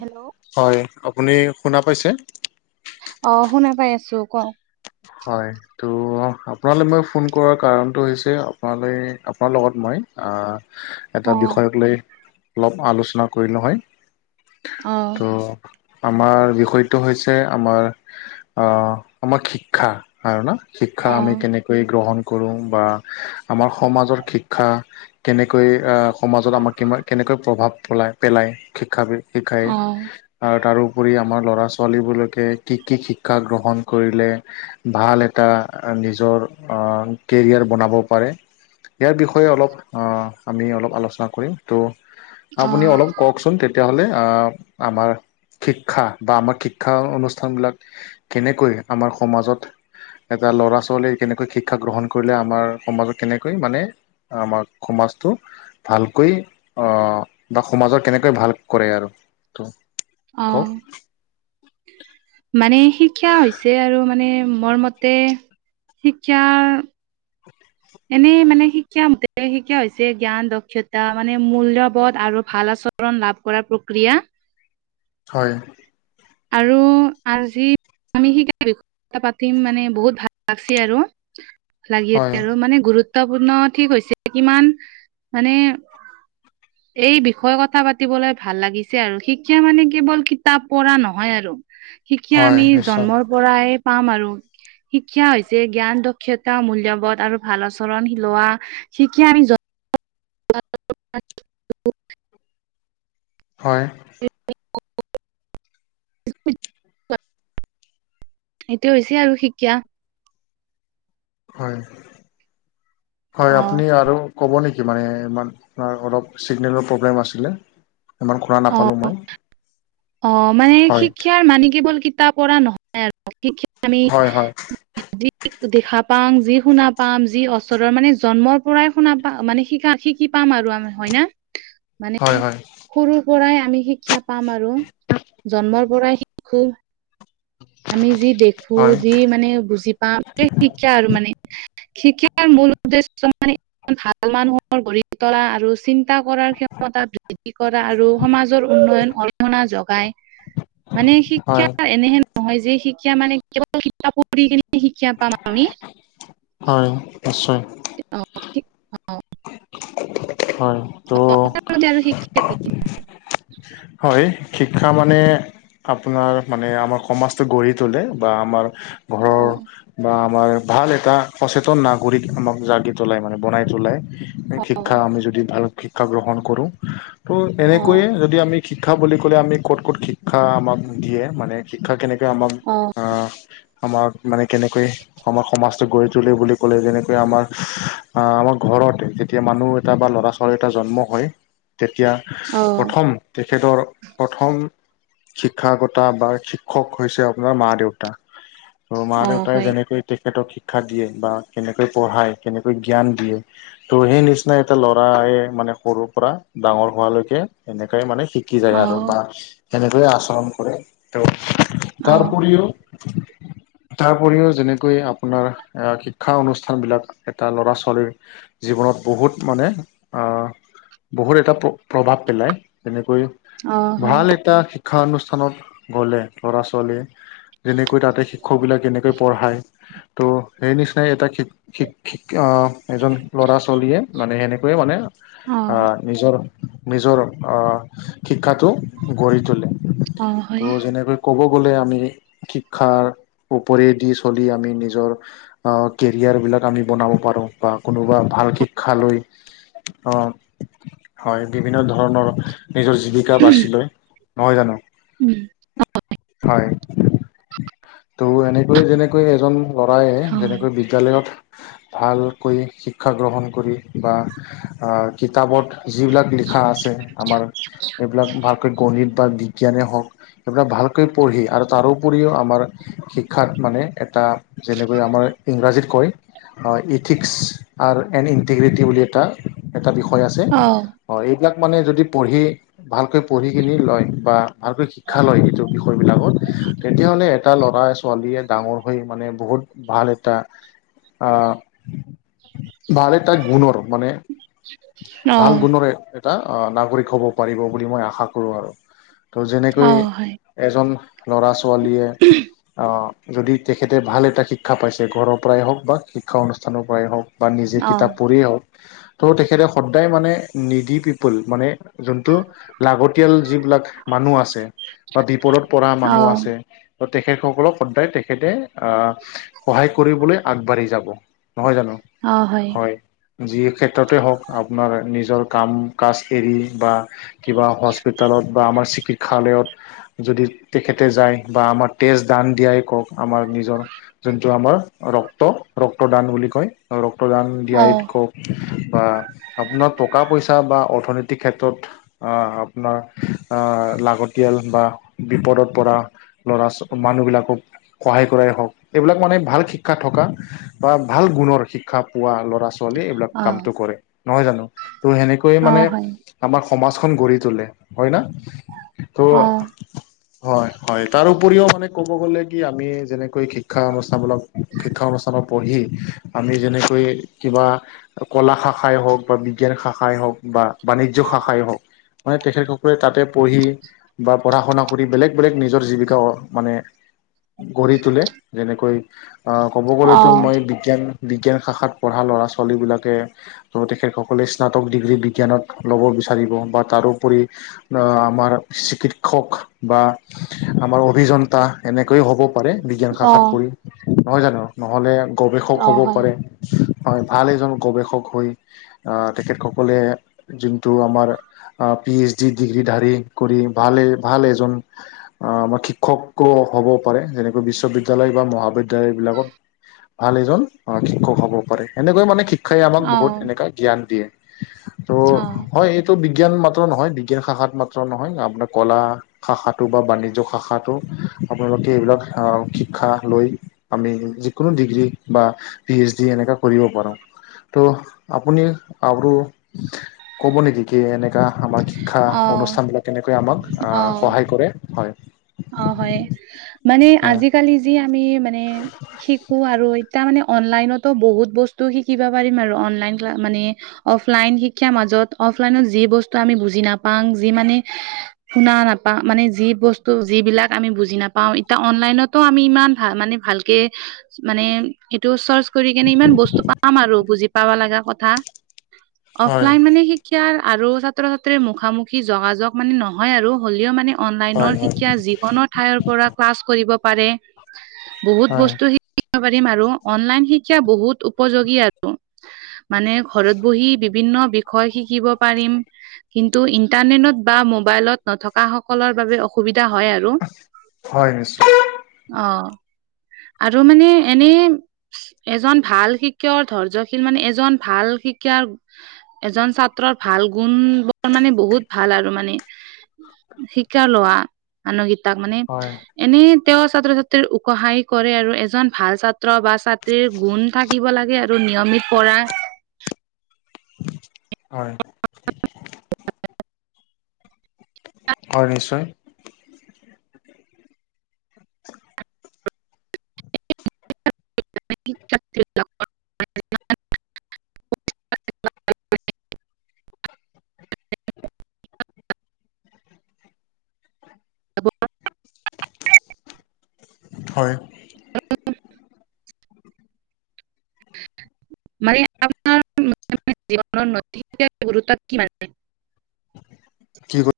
Hello? হয়! আপুনি শুনা পাইছে? অ শুনা পাই আছো ক? হয় তো আপোনালৈ মই ফোন কৰাৰ কাৰণটো হৈছে আপোনালৈ আপোনাৰ লগত মই আ এটা অ বিষয়ক লৈ অলপ আলোচনা কৰিলোঁ হয়। অ ত আমাৰ বিষয়টো হৈছে আমাৰ আহ আমাক শিক্ষা আৰু না শিক্ষা অ আমি কেনে কৈ গ্ৰহণ কৰো বা আমাৰ সমাজৰ শিক্ষা কেনেকৈ আ সমাজত আমাক কিমা কেনেকৈ প্ৰভাৱ পেলাই পেলায় শিক্ষাবিধ শিক্ষাই অ আৰু তাৰোপৰি আমাৰ ল'ৰা - ছোৱালীবলৈকে কি কি শিক্ষা গ্ৰহণ কৰিলে ভাল এটা নিজৰ আ কেৰিয়াৰ বনাব পাৰে। ইয়াৰ বিষয়ে অলপ আ আমি অলপ আলোচনা কৰিম ত' অ আপুনি অলপ কওকচোন তেতিয়াহ'লে আ আমাৰ শিক্ষা বা আমাৰ শিক্ষা অনুষ্ঠানবিলাক কেনেকৈ আমাৰ সমাজত এটা ল'ৰা - ছোৱালীয়ে কেনেকৈ শিক্ষা গ্ৰহণ কৰিলে আমাৰ সমাজত কেনেকৈ মানে আমাৰ খমাজটো ভালকৈ আ বা সমাজৰ কেনেকৈ ভাল কৰে আৰু তো। অ মানে শিক্ষা হৈছে আৰু মানে মোৰ মতে শিক্ষাৰ [inaudible] এনেই মানে শিক্ষাতে শিক্ষা হৈছে জ্ঞান, দক্ষতা মানে মূল্যবোধ আৰু ভাল আচল ণ লাভ কৰাৰ প্ৰক্ৰিয়া। হয়। আৰু আজি আমি শিকাই বিষ। পাতিম মানে বহুত ভাল লাগছে আৰু হয় লাগিছে আৰু মানে গুৰুত্ব। গুৰুত্বপূৰ্ণ ঠিক হৈছে কিমান মানে। এই বিষয়ে কথা পাতিবলৈ ভাল লাগিছে আৰু শিকা মানে কেৱল কিতাপ পঢ়া ন নহয় আৰু শিক্ষা হয় আমি নিশ্চয় জন্মৰ পৰাই পাম আৰু। শিক্ষা হৈছে জ্ঞান দক্ষতা মূল্যবোধ আৰু ভাল আচৰণ লোৱা শিক্ষা আমি জ [unintelligible] হয়। [unintelligible] সেইটোয় হৈছে আৰু শিকা। হয় হয় অ আপুনি আৰু। ক'ব নেকি মানে ইমান অলপ চিগনেলৰ প্ৰব্লেম আছিলে ইমান ঘূৰা নাপালোঁ মই। অঁ, মানে হয় শিক্ষাৰ মানে কেৱল কিতাপ পঢ়া নহয়। [unintelligible] আমি। হয় হয় যি দেখা পাম যি শুনা পাম যি ওচৰৰ মানে জন্মৰ পৰাই শুনা পা মানে শিকা। কি পাম আৰু আমাৰ হয় না? [unintelligible] মানে সৰু পৰাই আমি শিক্ষা পাম আৰু জন্মৰ পৰাই শিকো। আমি যি দেখো হয় যি মানে বুজি পাওঁ শিকা আৰু মানে। শিকাৰ মূল উদ্দেশ্য মানে ভাল মানুহৰ [unintelligible] তলা আৰু চ কৰাৰ ক্ষমতা বৃদ্ধি কৰা আৰু। সমাজৰ উন্নয়ন অৰিহণা জগাই মানে হয় হয় শিক্ষাৰ এনেহেন। নহয় যে শিক্ষা মানে কেৱল শিক্ষা পঢ়ি কিনে শিক্ষা পাম আমি। হয় নিশ্চয়। অঁ। হয়। অ ত' আৰু শিকি আ। হয় শিক্ষা মানে। আপোনাৰ মানে আমাৰ সমাজটো গঢ়ি তোলে বা আমাৰ। ঘৰৰ অঁ। বা আমাৰ ভাল এটা সচেতন নাগৰিক আমাক জাগি তোলাই মানে বনাই তলাই। অ শিক্ষা আমি যদি ভাল শিক্ষা গ্ৰহণ কৰো ত' অ এনেকৈয়ে যদি আমি। শিক্ষা বুলি ক'লে আমি ক'ত ক'ত শিক্ষা আমাক দিয়ে মানে শিক্ষা কেনেকে আমাৰ অ আমাৰ মানে কেনেকৈ আমাৰ সমাজ গৈ তলে বুলি ক'লে যেনেকৈ আমাৰ অ আমাৰ ঘৰতে। তেতিয়া মানুহ এটা বা ল'ৰা ছোৱালী এটা জন্ম হয় তেতিয়া অ প্ৰথম। সেইটো আৰু প্ৰথম শিক্ষাগতা বা শিক্ষক হৈছে আপোনাৰ মা দেউতা ত মা অ দেউতাই হয় যেনেকৈ। তেখেতক শিক্ষা দিয়ে বা কেনেকৈ পঢ়ায় কেনেকৈ জ্ঞান দিয়ে। ত' সেই নিচিনা এটা ল'ৰায় মানে সৰুৰ পৰা ডাঙৰ হোৱালৈকে এনেকাই মানে সী শিকি যায় অ আৰু বা সেনেকৈয়ে আচৰণ কৰে ত অ তাৰ উপৰিও। [inaudible] তাৰ উপৰিও যেনেকৈ আপোনাৰ এ শিক্ষা অনুষ্ঠান বিলাক এটা ল'ৰা ছোৱালীৰ জীৱনত বহুত মানে আ বহুত এটা প্ৰ প্ৰভাৱ পেলায়, যেনেকৈ অ হয় ভাল এটা শিক্ষা অনুষ্ঠানত গলে ল'ৰা ছোৱালীয়ে যেনেকৈ তাতে শিক্ষক বিলাক কেনেকৈ পঢ়াই ত' সেই নিচিনাই এটা শিক শিকিক আহ এজন ল'ৰা ছোৱালীয়ে মানে সেনেকৈয়ে মানে অ আ নিজৰ নিজৰ অ শিক্ষাটো গঢ়ি তোলে। অ হয় ত' যেনেকৈ ক'ব গ'লে আমি শিক্ষাৰ ওপৰেদি চলি আমি নিজৰ অঁহ কেৰিয়াৰ বিলাক আমি বনাব পাৰো, বা কোনোবা ভাল শিক্ষা লৈ অ হয় বিভিন্ন ধৰণৰ নিজৰ যি জীৱিকা বাছি লৈ, নহয় জানো? উম হয়। ত' এনেকৈ যেনেকৈ এজন অ ল'ৰায় যেনেকৈ বিদ্যালয়ত ভালকৈ শিক্ষা গ্ৰহণ কৰি বা আ কিতাপত যিবিলাক লিখা আছে আমাৰ এইবিলাক ভালকৈ গণিত বা বিজ্ঞানে হওক সেইবিলাক ভালকৈ পঢ়ি আৰু তাৰোপৰিও আমাৰ শিক্ষাত মানে এটা যেনেকৈ আমাৰ ইংৰাজীত কয় অঁ ইথিক্স আৰ এণ্ ইণ্টিগ্ৰিটি বুলি এটা এটা বিষয় আছে অ এইবিলাক মানে যদি পঢ়ি ভালকৈ পঢ়ি কিনি লয় বা ভালকৈ শিক্ষা লয় যিটো বিষয় বিলাকত তেতিয়াহ'লে এটা ল'ৰা ছোৱালীয়ে ডাঙৰ হৈ মানে বহুত ভাল এটা আহ ভাল এটা গুণৰ মানে ভাল অ গুণৰ এটা আ নাগৰিক হব পাৰিব বুলি মই আশা কৰো আৰু। ত' অ যেনেকৈ হয় এজন ল'ৰা ছোৱালীয়ে উ [unintelligible] অঁ যদি তেখেতে ভাল এটা শিক্ষা পাইছে ঘৰৰ পৰাই হওক বা শিক্ষা অনুষ্ঠানৰ পৰাই হওক বা নিজে অ কিতাপ পঢ়িয়েই হওক ত' তেখেতে সদায় মানে নিডি পিপল মানে যোনটো লাগতিয়াল যিবিলাক মানুহ আছে বা বিপদত পৰা অ মানুহ আছে ত তেখেত সকলক সদায় তেখেতে আহ সহায় কৰিবলে আগবাঢ়ি যাব, নহয় জানো? হয়। যি ক্ষেত্ৰতে হওক আপোনাৰ নিজৰ কাম কাজ এৰি বা কিবা হস্পিতেলত বা আমাৰ চিকিৎসালয়ত যদি তেখেতে যায় বা আমাৰ তেজ দান দিয়াই কওক, আমাৰ নিজৰ, যোনটো আমাৰ ৰক্ত ৰক্তদান বুলি কয়। ৰক্তদান অ দিয়াই কক বা আপোনাৰ টকা পইচা বা অৰ্থনৈতিক ক্ষেত্ৰত আ আপোনাৰ আ লাগতিয়াল বা বিপদত পৰা ল'ৰা ছ মানুহবিলাকক সহায় কৰাই হওক, এইবিলাক মানে ভাল শিক্ষা থকা বা ভাল গুণৰ শিক্ষা পোৱা ল'ৰা ছো ছোৱালী এইবিলাক কামটো কৰে, নহয় জানো? ত' সেনেকৈয়ে অ মানে হয় আমাৰ সমাজখন গঢ়ি তোলে, হয় না? ত' অ হয় হয়, তাৰ উপৰিও মানে ক'ব গ'লে কি আমি যেনেকৈ শিক্ষা অনুষ্ঠানমুলক শিক্ষা অনুষ্ঠানত পঢ়ি, আমি যেনেকৈ কিবা কলা শাখাই হওক বা বিজ্ঞান শাখাই হওক বা বাণিজ্য শাখাই হওক মানে তেখেতসকলে তাতেই পঢ়ি বা পঢ়া- শুনা কৰি বেলেগ বেলেগ নিজৰ জীৱিকা অ -মানে গঢ়ি তোলে। যেনেকৈ অঁ, ক'ব অ গ'লেতো মই বিজ্ঞান, বিজ্ঞান শাখাত পঢ়া ল'ৰা- ছোৱালী বিলাকে অঁ, তেখেতসকলে স্নাতক ডিগ্ৰী বিজ্ঞানত ল'ব বিচাৰিব বা তাৰোপৰি অঁ, আমাৰ চিকিৎসক বা আমাৰ অভিযন্তা এনেকৈয়ে হ'ব পাৰে বিজ্ঞান অ শাখাত পঢ়ি। নহয় জানো? নহ'লে গৱেষক অ হ'ব হয় পাৰে। হয়, ভাল এজন গৱেষক হৈ, আ তেখেতসকলে যোনটো আমাৰ অঁ- পি এইচ ডি ডিগ্ৰী ধাৰী কৰি, ভালে, ভাল এজন অঁ, আমাৰ শিক্ষকো হ'ব পাৰে। যেনেকৈ বিশ্ববিদ্য়ালয় বা মহাবিদ্য়ালয় বিলাকত। ভাল এজন অ', শিক্ষক হ'ব পাৰে। সেনেকৈ মানে শিক্ষ শিক্ষাই আমাক অ বহুত এনেকুৱা জ্ঞান দিয়ে। ত' অ অ মই টো বিজ্ঞান মাত্ৰ নহয়, বিজ্ঞান শাখাত মাত্ৰ নহয়। আপোনাৰ কলা শাখাটো বা বাণিজ্য শাখাটো আপোনালোকে এইবিলাক অঁ, শিক্ষা লৈ আমি যিকোনো ডিগ্ৰী বা পি এইচ ডি, এনেকা কৰিব পাৰোং। ত', আপুনি আৰু ক'ব নেকি? কি এনেকা আমাৰ শিক্ষা অনুষ্ঠান বিলাকে কেনেকৈ আমাক সহায় কৰে। হয়। অ'হয়, মানে হয় আজি-কালি যি আমি মানে শিকো আৰু। এতিয়া মানে অনলাইনটো বহুত বস্তু শিকিব পাৰিম আৰু। অনলাইন টো মানে অফলাইন শিক্ষাৰ মাজত। অফলাইনত যি বস্তু আমি বুজি নাপাং। যি মানে শুনা নাপাও। মানে যি বস্তু ত' যিবিলাক আমি বুজি নাপাওঁ। এতিয়া অনলাইনটো আমি ইমান ভা মানে ভালকে মানে এইটো চাৰ্চ কৰি কিনি ইমান বস্তু পাম আৰু বুজি পাব লগা কথা। হয় অফলাইন মানে সি শিক্ষাৰ আৰু ছাত্ৰ-ছাত্ৰীৰ মুখামুখি যোগাযোগ মানে নহয় আৰু, হ'লেও মানে অনলাইনৰ হয় হয় শিক্‌ শিক্ষা যিকোনো ঠাইৰ পৰা ক্লাছ কৰিব পাৰে। বহুত হয় বস্তু শিক পাৰিম আৰু অনলাইন শিক্ষা বহুত উপযোগী আৰু মানে, ঘৰত বহি বিভিন্ন বিষয় শিকিব পাৰিম। কিন্তু ইন্টাৰনেটত বা মোবাইলত নথকা সকলৰ বাবে অসুবিধা হয় আৰু হয়, নিশ্চয়। অঁ আৰু মানে এনেই এজন ভাল শিক্ষকৰ ধৈৰ্যশীল মানে, এজন ভাল শিক্ষক এজন ছাত্ৰৰ ভাল গুণ, বৰ মানে, বহুত ভাল আৰু মানে শিক্ষা লোৱা মানুহকেইটাক মানে হয় এনেই তেওঁ ছাত্ৰ ছাত্ৰীৰ উকহাই কৰে আৰু। এজন ভাল ছাত্ৰ বা ছাত্ৰীৰ গুণ থাকিব লাগে আৰু নিয়মিত পঢ়া হয়। হয়, নিশ্চয়। [inaudible] হ'ব হয়। মানে আপোনাৰ জীৱনৰ নথিকেক গুৰুত্ব কি মান? কি হ'ল?